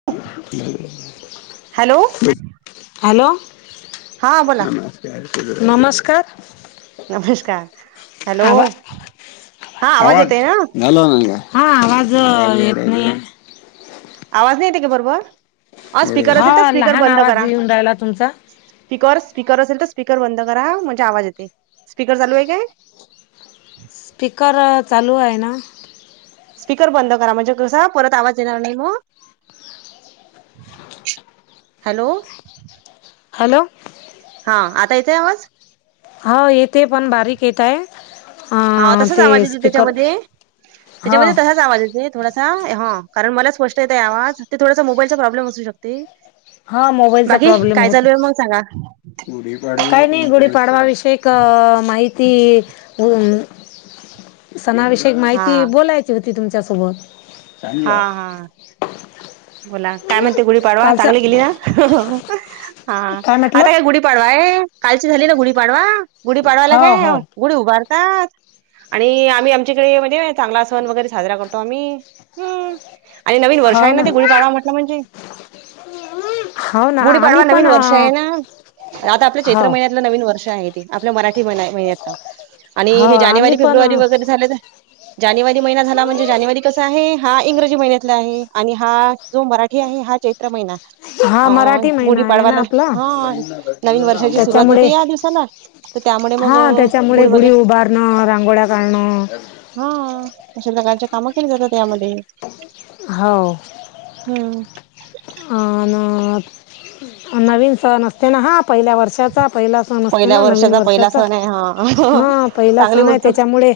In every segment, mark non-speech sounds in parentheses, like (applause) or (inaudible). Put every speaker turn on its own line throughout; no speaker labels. (inaudible)
Hello,
hello,
हा बोला
नमस्कार.
नमस्कार हॅलो,
आवा
हा आवाज येतेय न.
हॅलो म्हणल्या, हा आवाज येत नाहीये.
आवाज नाही येते का बरोबर. अ स्पीकर असेल तर,
हा
स्पीकर
लहान
बंद
आवाज
करा.
येऊन राहिला तुमचा
स्पीकर स्पीकर असेल त स्पीकर बंद करा म्हणजे आवाज येते. स्पीकर चालू आहे काय?
पीकर चालू आहे ना,
स्पीकर बंद करा म्हणजे घसा परत आवाज येणार नाही मग. हॅलो,
हॅलो,
हा, आता येतय आवाज?
हा येते पण बारीक येताये. आ
हा तसाच
ते
आवाज येते
स्पीकर
त्याच्यामध्ये
हां,
त्याच्यामध्ये आवाज येते. थोडासा ह कारण मला स्पष्ट येताय आवाज. ते थोडासा मोबाईलचा प्रॉब्लेम असू शकते?
ह मोबाईलचा
बाकी
प्रॉब्लेम
काय
होता.
चालू आहे मग सांगा
काही नाही गुढीपाडवाविषयीक माहिती सणाविषयक
हा
माहिती बोलायची होती तुमच्यासोबत.
हा हा, बोला काय म्हणते गुढीपाडवा
कालचा
चांगली गेली ना, हो हा आता काय गुढी पाडवाये कालची झाली ना गुढी पाडवा. गुढी पाडवाला
हो
काय
हो
गुढी उभारतात आणि आम्ही आमच्याकडे म्हणजे चांगला सण वगैरे साजरा करतो आम्ही. हम्, आणि नवीन वर्ष
हो
आहे
ना
न ते गुढीपाडवा म्हटलं म्हणजे.
हो ना आम्ही
गुढीपाडवा
पण
नवीन वर्ष आहे न, आता आपल्या चैत्र
हो
महिन्यात म्हटलं नवीन वर्ष आहे ते. आपल्या मराठी महिना महीन्यातल आणि
हो
हे
आम्ही
जानेवारी
पण
फेब्रुवारी वगैरे झाले जानेवारी महिना झाला म्हणजे जानेवारी कसा आहे? हा इंग्रजी महिन्यातला आहे आणि हा जो मराठी आहे हा चैत्र महिना
हा
अ
मराठी महिना आहे ना
गुढीपाडवाला
आपला
हा नवीन वर्षाची सुरुवात
त्याच्यामुळे
होते या दिवसाला त त्यामुळे मग गुडी वगैरे
न रांगोळ्या काढनं
हा अशा प्रकारच्या कामं केली जातात यामध्ये.
हाव.
हम्म,
अ न नवीन सण असते ना हा पहिल्या वर्षाचा पहिला सण असते
पहिल्या
ना नवीन
पहिला
वर्षाचा.
सण आहे
हा पहिला
चांगली
सण आहे
उत्सुक
त्याच्यामुळे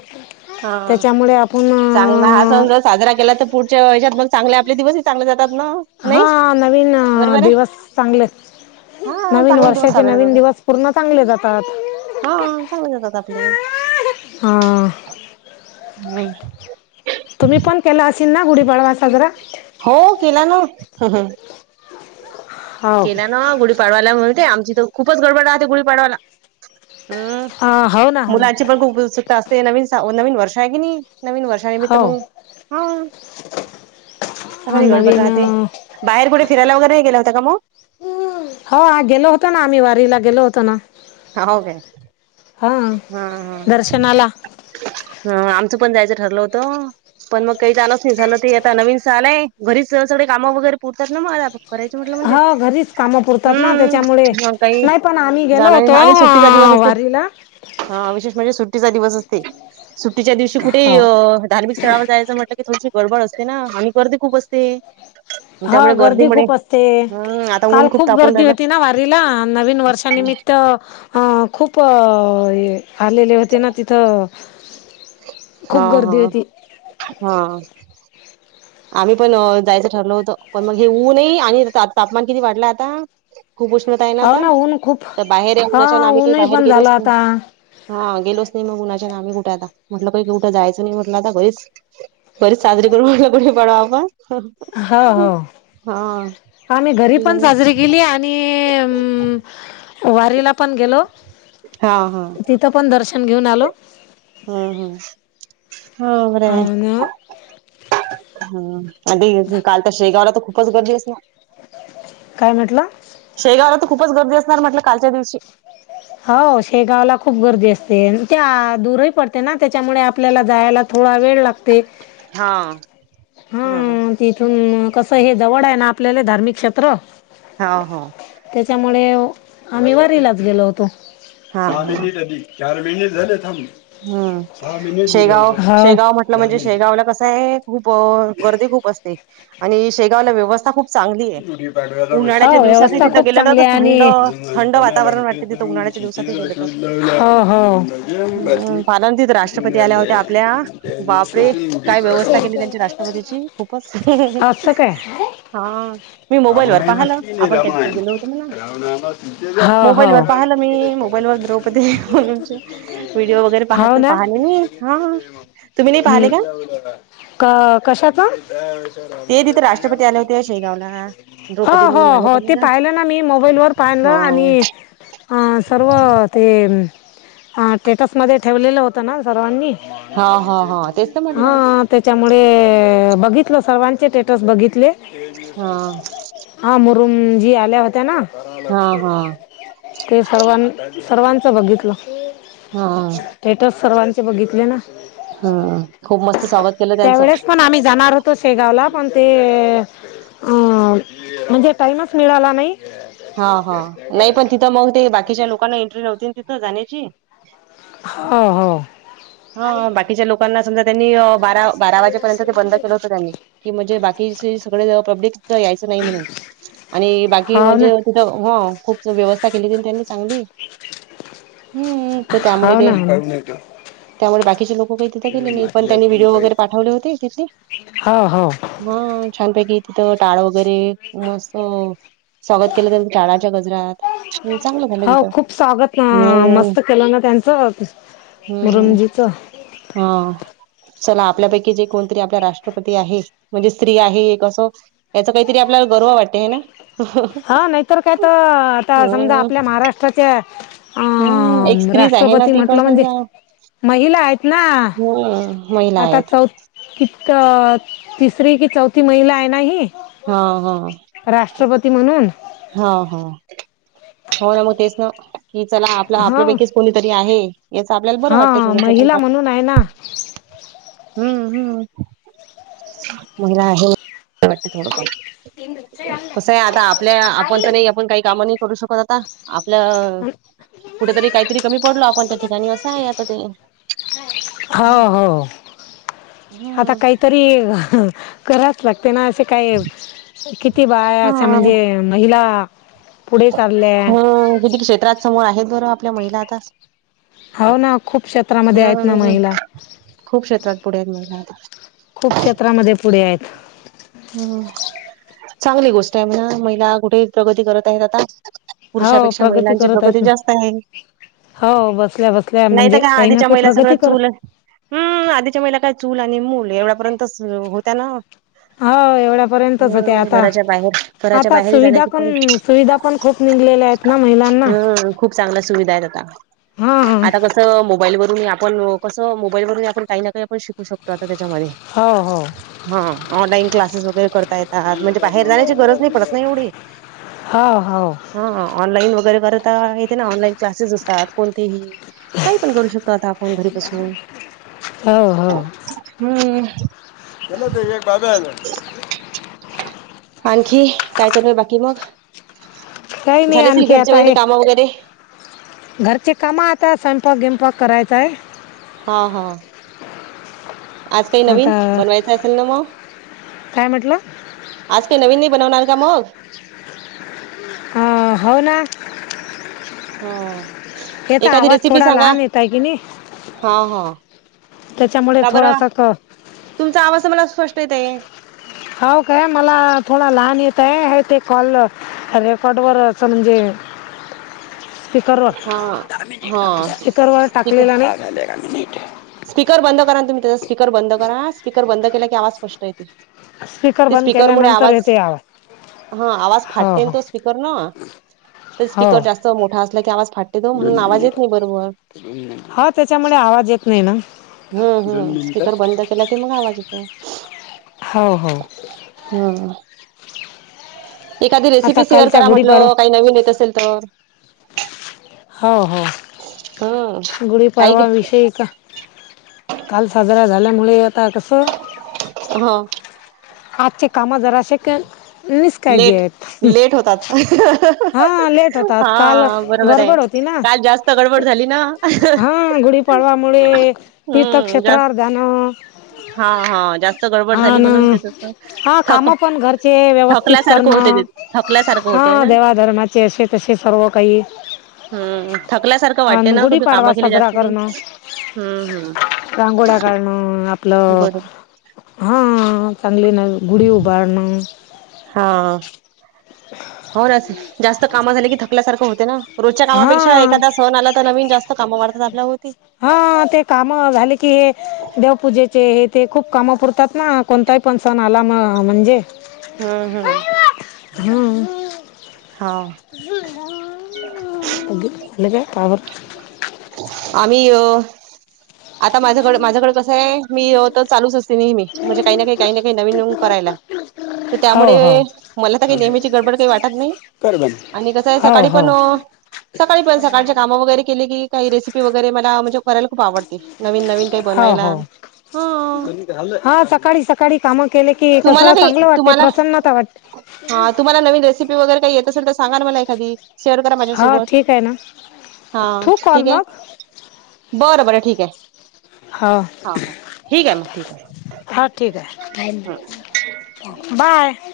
हा
त्याच्यामुळे आपुण
चांगला हा सण जर साजरा केला त पुढच्या याच्यात पण चांगले आपले दिवसही चांगले जातात न.
हा नवीन अ दिवस चांगल
हा
नवीन
चांगले दिवस
वर्षाचे
साजरे
नवीन दिवस पूर्ण चांगले जातात.
हो चांगले जातात आपले.
हा,
हम,
तुम्ही पण केला असेल ना गुढीपाडवा साजरा.
हो केला ना, ह ह
हो
केला ना गुढीपाडवायला माहितेय आमची तर खूपच गडबड राहते गुढीपाडवायला. हम्म
अ हो ना हो ना
मुलांची पण खूप उत्सुकता असते नवीन नवीन वर्ष आहे कि नाही. नवीन वर्षा निमित्त
हो
मग सकाळी गडबड
नवीन
राहते. बाहेर कुठे फिरायला वैगरे गेल्या होत्या का मग.
हो गेलो होत ना आम्ही वारीला गेलो होतो ना,
हाव काय
हा
हा हा
दर्शनाला,
ह आमचं पण जायचं ठरलं होतं. पण मग काही जाणच नाही झालं ते आता नवीन स आलय घरीच स सगळे कामं वगैरे पुरतात ना मला आता. करायच म्हटलं म्हणजे
हो घरीच कामं पुरतात ना त्याच्यामुळे
हम्म म काही
नाही
जाणा नाही आणि सुट्टीचा दिवस असे.
बैला (unintelligible)
हा विशेष म्हणजे सुट्टीचा दिवस असते. सुट्टीच्या दिवशी कुठेही
हो
अ धार्मिक स्थळावर जायचं म्हटलं की थोडीशी, गडबड असते ना आणि गर्दी खूप असते.
हा
त्यामुळे
गर्दी
गर्दीमुळे
खूप असते,
हम्म आता
काल
ऊन
खूप
तापून
गर्दी
राहिलं
होती ना वारीला नवीन वर्षाानिमित्त तर अ खूप अ आलेले होते ना तिथं
हा
खूप
हा
गर्दी होती
हा आम्ही पण अ जायचं ठरलो होतं पण मग हे ऊन ई आणि तापमान किती वाढलाय आता. खूप उष्णता आहे ना
हो
आता,
ऊन खूप
तर बाहेर या
हा
उन्हाच्या ना आम्ही काही
ऊनही
बाहेर
पण झालं
गेलोच नाही.
आता
हा गेलोच नाही मग उन्हाच्या नाम कुठे आता म्हटलं का क कुठं जायचं नाही म्हटलं आता घरीच घरी साजरी करू म्हटलं गुढीपाडवा. पाडवा आपण हा
हो हो
हा (inaudible)
नी अम वारीला पण गेलो.
हा हा
तिथ पण दर्शन घेऊन आलो.
हम्म हम्म, हम्म बरे!
अन
हम आदी काल तर शेगावला तर खूपच गर्दी असेल.
काय म्हटलां.
शेगावला तर खूपच गर्दी असणार म्हटलं कालच्या दिवशी.
हो शेगावला खूप गर्दी असते त्या दूरही पडते ना त्याच्यामुळे आपल्याला जायला थोडा वेळ लागते.
हा हम्म.
हा तिथून कसं हे जवळ आहे ना आपल्याले धार्मिक क्षेत्र.
हा हा
त्याच्यामुळे आम्ही वारीलाच गेलो होतो.
हा हो
चार महिने झाले थांब.
हम्म शेगाव शेगाव म्हटलं म्हणजे शेगावला कसं आहे खूप गर्दी खूप असते आणि शेगावला व्यवस्था खूप चांगली आहे. उन्हाळ्याच्या
हो
दिवसातही
व्यवस्था
तिथं
खूप
गेलं ना
चांगली
तर थंड
आणि
थंड वातावरण वाटते तिथं उन्हाळ्याच्या
हा हा
हम पाल तिथ राष्ट्रपती आल्या होत्या आपल्या बापरे काय व्यवस्था केली त्यांच्या राष्ट्रपतीची खूपच
असं काय
हा! मी मोबाईलवर पाहिलं आपण त्यान गेलो होत मला
हो हो
मोबाईलवर पाहिलं मी मोबाईलवर द्रौपदी मुरमुनचे व्हिडिओ वगैरे पाहत
हो ना
पाहाले मी हा तुम्ही नाही पाहिले का?
का कशाचा?
ते तिथे राष्ट्रपती आले होते शेगावला
हो
द्रौपदी
हो
मुर्मू आल्या
हो ते
होत्या
पाहिलं ना मी मोबाईल वर पाहिलं आणि
हा.
अ सर्व ते स्टेटसमध्ये ठेवलेलं होतं ना सर्वांनी
हा हा हा तेच तर
हा
म्हटलं
त्याच्यामुळे बघितलं सर्वांचे स्टेटस बघितले.
हा
हा मुरुमजी आल्या होत्या ना
हा हा
ते सर्वां सर्वांच बघितलं.
हा
स्टेटस सर्वांचे बघितले ना.
हम खूप मस्त स्वागत केलं त्यांचं.
त्यावेळेस पण आम्ही जाणार तो शेगावला पण ते म्हणजे टाईमच मिळाला नाही.
हा हा नाही पण तिथं मग ते बाकीच्या लोकांना एंट्री नव्हती तिथं जाण्याची.
हा हो
हा बाकीच्या लोकांना समजा त्यांनी बारा बारा वाजेपर्यंत ते बंद केलं होतं त्यांनी कि म्हणजे बाकीचे सगळे पब्लिक यायचं नाही म्हणून आणि बाकी
हो ना
म्हणजे तिथ हो खूप व्यवस्था केली होत त्यांनी चांगली हम्म तर
हो
त्यामुळे ते
ना
त्यामुळे बाकीचे लोक काही तिथं गेले नाही पण त्यांनी व्हिडिओ वगैरे पाठवले होते तिथले
हो हो
हा छानपैकी तिथं टाळ वगैरे मस्त स्वागत केलं तर त्यांनी टाळा च्या गजरात हा चांगलं झालं
हो
तिथं
खूप स्वागत ना
हम्म
मस्त केलं ना त्यांचं
हम्म
मुरुमजीचं
हा चला आपल्यापैकी जे कोणतरी आपल्या राष्ट्रपती आहे म्हणजे स्त्री आहे एक असं याचा काहीतरी आपल्याला गर्व वाटते आहे ना.
हा नाहीतर काय तर आता समजा
हम्म
आपल्या महाराष्ट्राच्या अ
हम्म एक स्त्रीच आहे ना
राष्ट्रपती
ती पण
म्हटलं म्हणजे
समजा
महिला आहेत ना.
हम्म माहिला
आता चौ कितक तिसरी कि चौथी महिला आहे ना हि
हा हा
राष्ट्रपती म्हणून
हा हा हो ना मग तेच ना की चला आपला
हा
आपल्यापैकीच कोणीतरी आहे याचं आपल्याला बरं वाटतं
हा
थोडं
महिला
पण
म्हणून आहे ना
हम्म हम्म महिला आहे बरं वाटते थोडंफार कसं आहे आता आपल्या आपण तर नाही आपण काही काम नाही करू शकत आता. आपलं कुठेतरी काहीतरी कमी पडलो आपण त्या ठिकाणी असं आहे आता ते
हो हो आता
हम्म
काही तरी कराच लागते ना असे काय? किती बाया
हा
असं म्हणजे महिला पुढे चालल्या
मग विविध क्षेत्रात समोर आहेत बरं आपल्या महिला आता.
हाव ना खूप क्षेत्रामध्ये आहेत ना
हम्म
महिला.
खूप क्षेत्रात पुढे आहेत महिला आता.
खूप क्षेत्रामध्ये पुढे आहेत.
हम् चांगली गोष्ट आहे म्हणा महिला कुठे प्रगती करत आहेत. आता
हो
पुरुषापेक्षा
प्रगती
महिलांची
करत
प्रगती
आहेत ना
जास्त आहे.
हो बसल्या बसल्या
नाहीत
म्हणजे
काय
काही ना
आधीच्या
काही
महिला सगळं
प्रगती कर
चूल हम्म आधीच्या महिला काय चूल आणि मूल एवढ्यापर्यंतच होत्या ना.
होय एवढ्या पर्यंतच होत्या
हम्म
आता.
घराच्या बाहेर घराच्या
आता
बाहेर
सुविधा
जाण्याची पण
कोण सुविधा पण खूप निघलेल्या आहेत ना महिला-
हं खूप चांगल्या सुविधा आहेत आता.
हा
आता कस- क मोबाईल वरुन आपण कसं मोबाईल वरुन ही आपण काही ना काही आपण शिकू शकतो आता तेच्यामध्ये
हो हो...
हो ऑनलाईन क्लासेस वगैरे करता येतात म्हणजे बाहेर जाण्याची गरज नाही पडत ना एवढी.
हो हो...
हो ऑनलाईन वगैरे करता ते ना. ऑनलाईन क्लासेस असतात कोणतेही काही पण करू शकतो आता आपण घरीबसून.
हो हो..
हम्म..
केला ते ये (unintelligible) झालं.
आणखी काय चालुये बाकी मग??
काही नाही
झाले सगळी
आणखी आता
घरचे
हे
काम वगैर??
घरचे काम आता स्वयंपाक गियंपाक कराय
हा हा.. आज काय नवीन
आता
बनवायचं असेल ना मग??
काय म्हटलं
आज काय नवीन नाही बनवणार का मग??
हं हाव ना.
हा.
तेचा
एखादी
आवाज
रेसिपी
थोडा
सांगा.
लहान येताय की नाही.
हा हा.
त्याच्यामुळे
का बरं?
थोडासा क
तुमचा आवाज मला स्पष्ट येत आहे.
हाव काय मला थोडा लहान येत आहे. हे ते कॉल रेकॉर्ड वर असं म्हणजे
(inaudible)
स्पीकरवर,
हा. हा.
स्पीकरवर
स्पीकर
टाकलेला नाही.
स्पीकर बंद करा ना तुम्ही त्याचा स्पीकर बंद करा स्पीकर बंद केला की आवाज स्पष्ट येते.
स्पीकर बंद केल्यानंतर येते आवाज.
हां आवाज
हो
फाटते ना
हो
तो स्पीकरन तर
हो
स्पीकर जास्त- मोठा असला की आवाज फाटते ना म्हणून आवाज येत नाही बरोबर.
हाव त्याच्यामुळे आवाज येत नाही ना.
हम्म हम् स्पीकर बंद केला कि मग आवाज येतो.
हो हो
हम्म... एखादी
आता
रेसिपी शेअर
कालच्या
करा
गुढीपाडवा
म्हटलं काही नवीन येत असेल तर?
हो हो...
हम्म.. काही
गुढीपाडवाविषयी का काल साजरा झाल्यामुळे आता कसं
हां..
आजची कामे जराशि, क निसकाळजी
लेट
आहेत.
लेट होतात
लेट होतात काल
हा बरोबर आहे,
गडबड होती ना
काल जास्त गडबड झाली ना.
हा गुढीपाडवामुळे
हम्म जास्त
तीर्थक्षेत्रावर जाणं.
हा हा जास्त. गडबड
हा
झाली
ना
म्हणून ते तसं
हा
थक
काम पणघरची व्यवस्थित
थकल्यासारखं होते
करणं.
ते थकल्यासारखं होतय
हा
ना
देवाधर्माचे असे तसे सर्व काही.
हम्म थकल्यासारखं
आणि
वाटतेना का तू काम
गुढीपाडवा
केली
साजरा
जास्त की?.
करणं
हम्म हम्म...
ह्म आपलं
बरोबर
हा चांगली ना गुढी उभारणं.
हा हो जास्त काम झाले कि थकल्यासारखं होते ना. रोजच्या कामापेक्षा
हा
एखादा सण आला तर नवीन जास्त कामं वाढतात अपल्यावरती.
हा ते काम झाले की देवपूजेचे हे ते खूप कामं पुरतात ना. कोणताही फंकशन आला ना म्हणजे.
हम्म हम्म हो...
कधी फुटलं का पावलं.
आम्ही आता माझ्याकड माझ्याकडे कसं आहे मी चालूचं असते नेहमी म्हणजे काही ना काही काही ना काही नवीन करायला. तर
हो
त्यामुळे
हो
मला तर काही नेहमीची गडबड काही वाटत नाही. आणि कसं आहे
हो
सकाळी
हो
पण सकाळी पयंत सका ळची काम वगैरे केले कीकाही रेसिपीवगैरे मला म्हजे करायला खूप आवडते. नवीन नवीन काही
हो
बनवायला
हो
ह्..
हा सकाळी सकाळी रिकामी कामं. केले की
तुम्हाला
कसं
काही
चांगलं वाटते
तुम्हाला
प्रसन्नता वाटते
हा तुम्हाला नवीन रेसिपी वगैरे काही येत असेल तर सांगा मला एखादी? शेअर करा
हा
माझ्यासोबत
ठीक आहे ना
हा
ठेवू कॉल
ठिक आहे.
मग
बर बर ठीक आहे
हो
हा हा ठीक आहे मग ठीक आहे.
हा ठीक आहे बाय.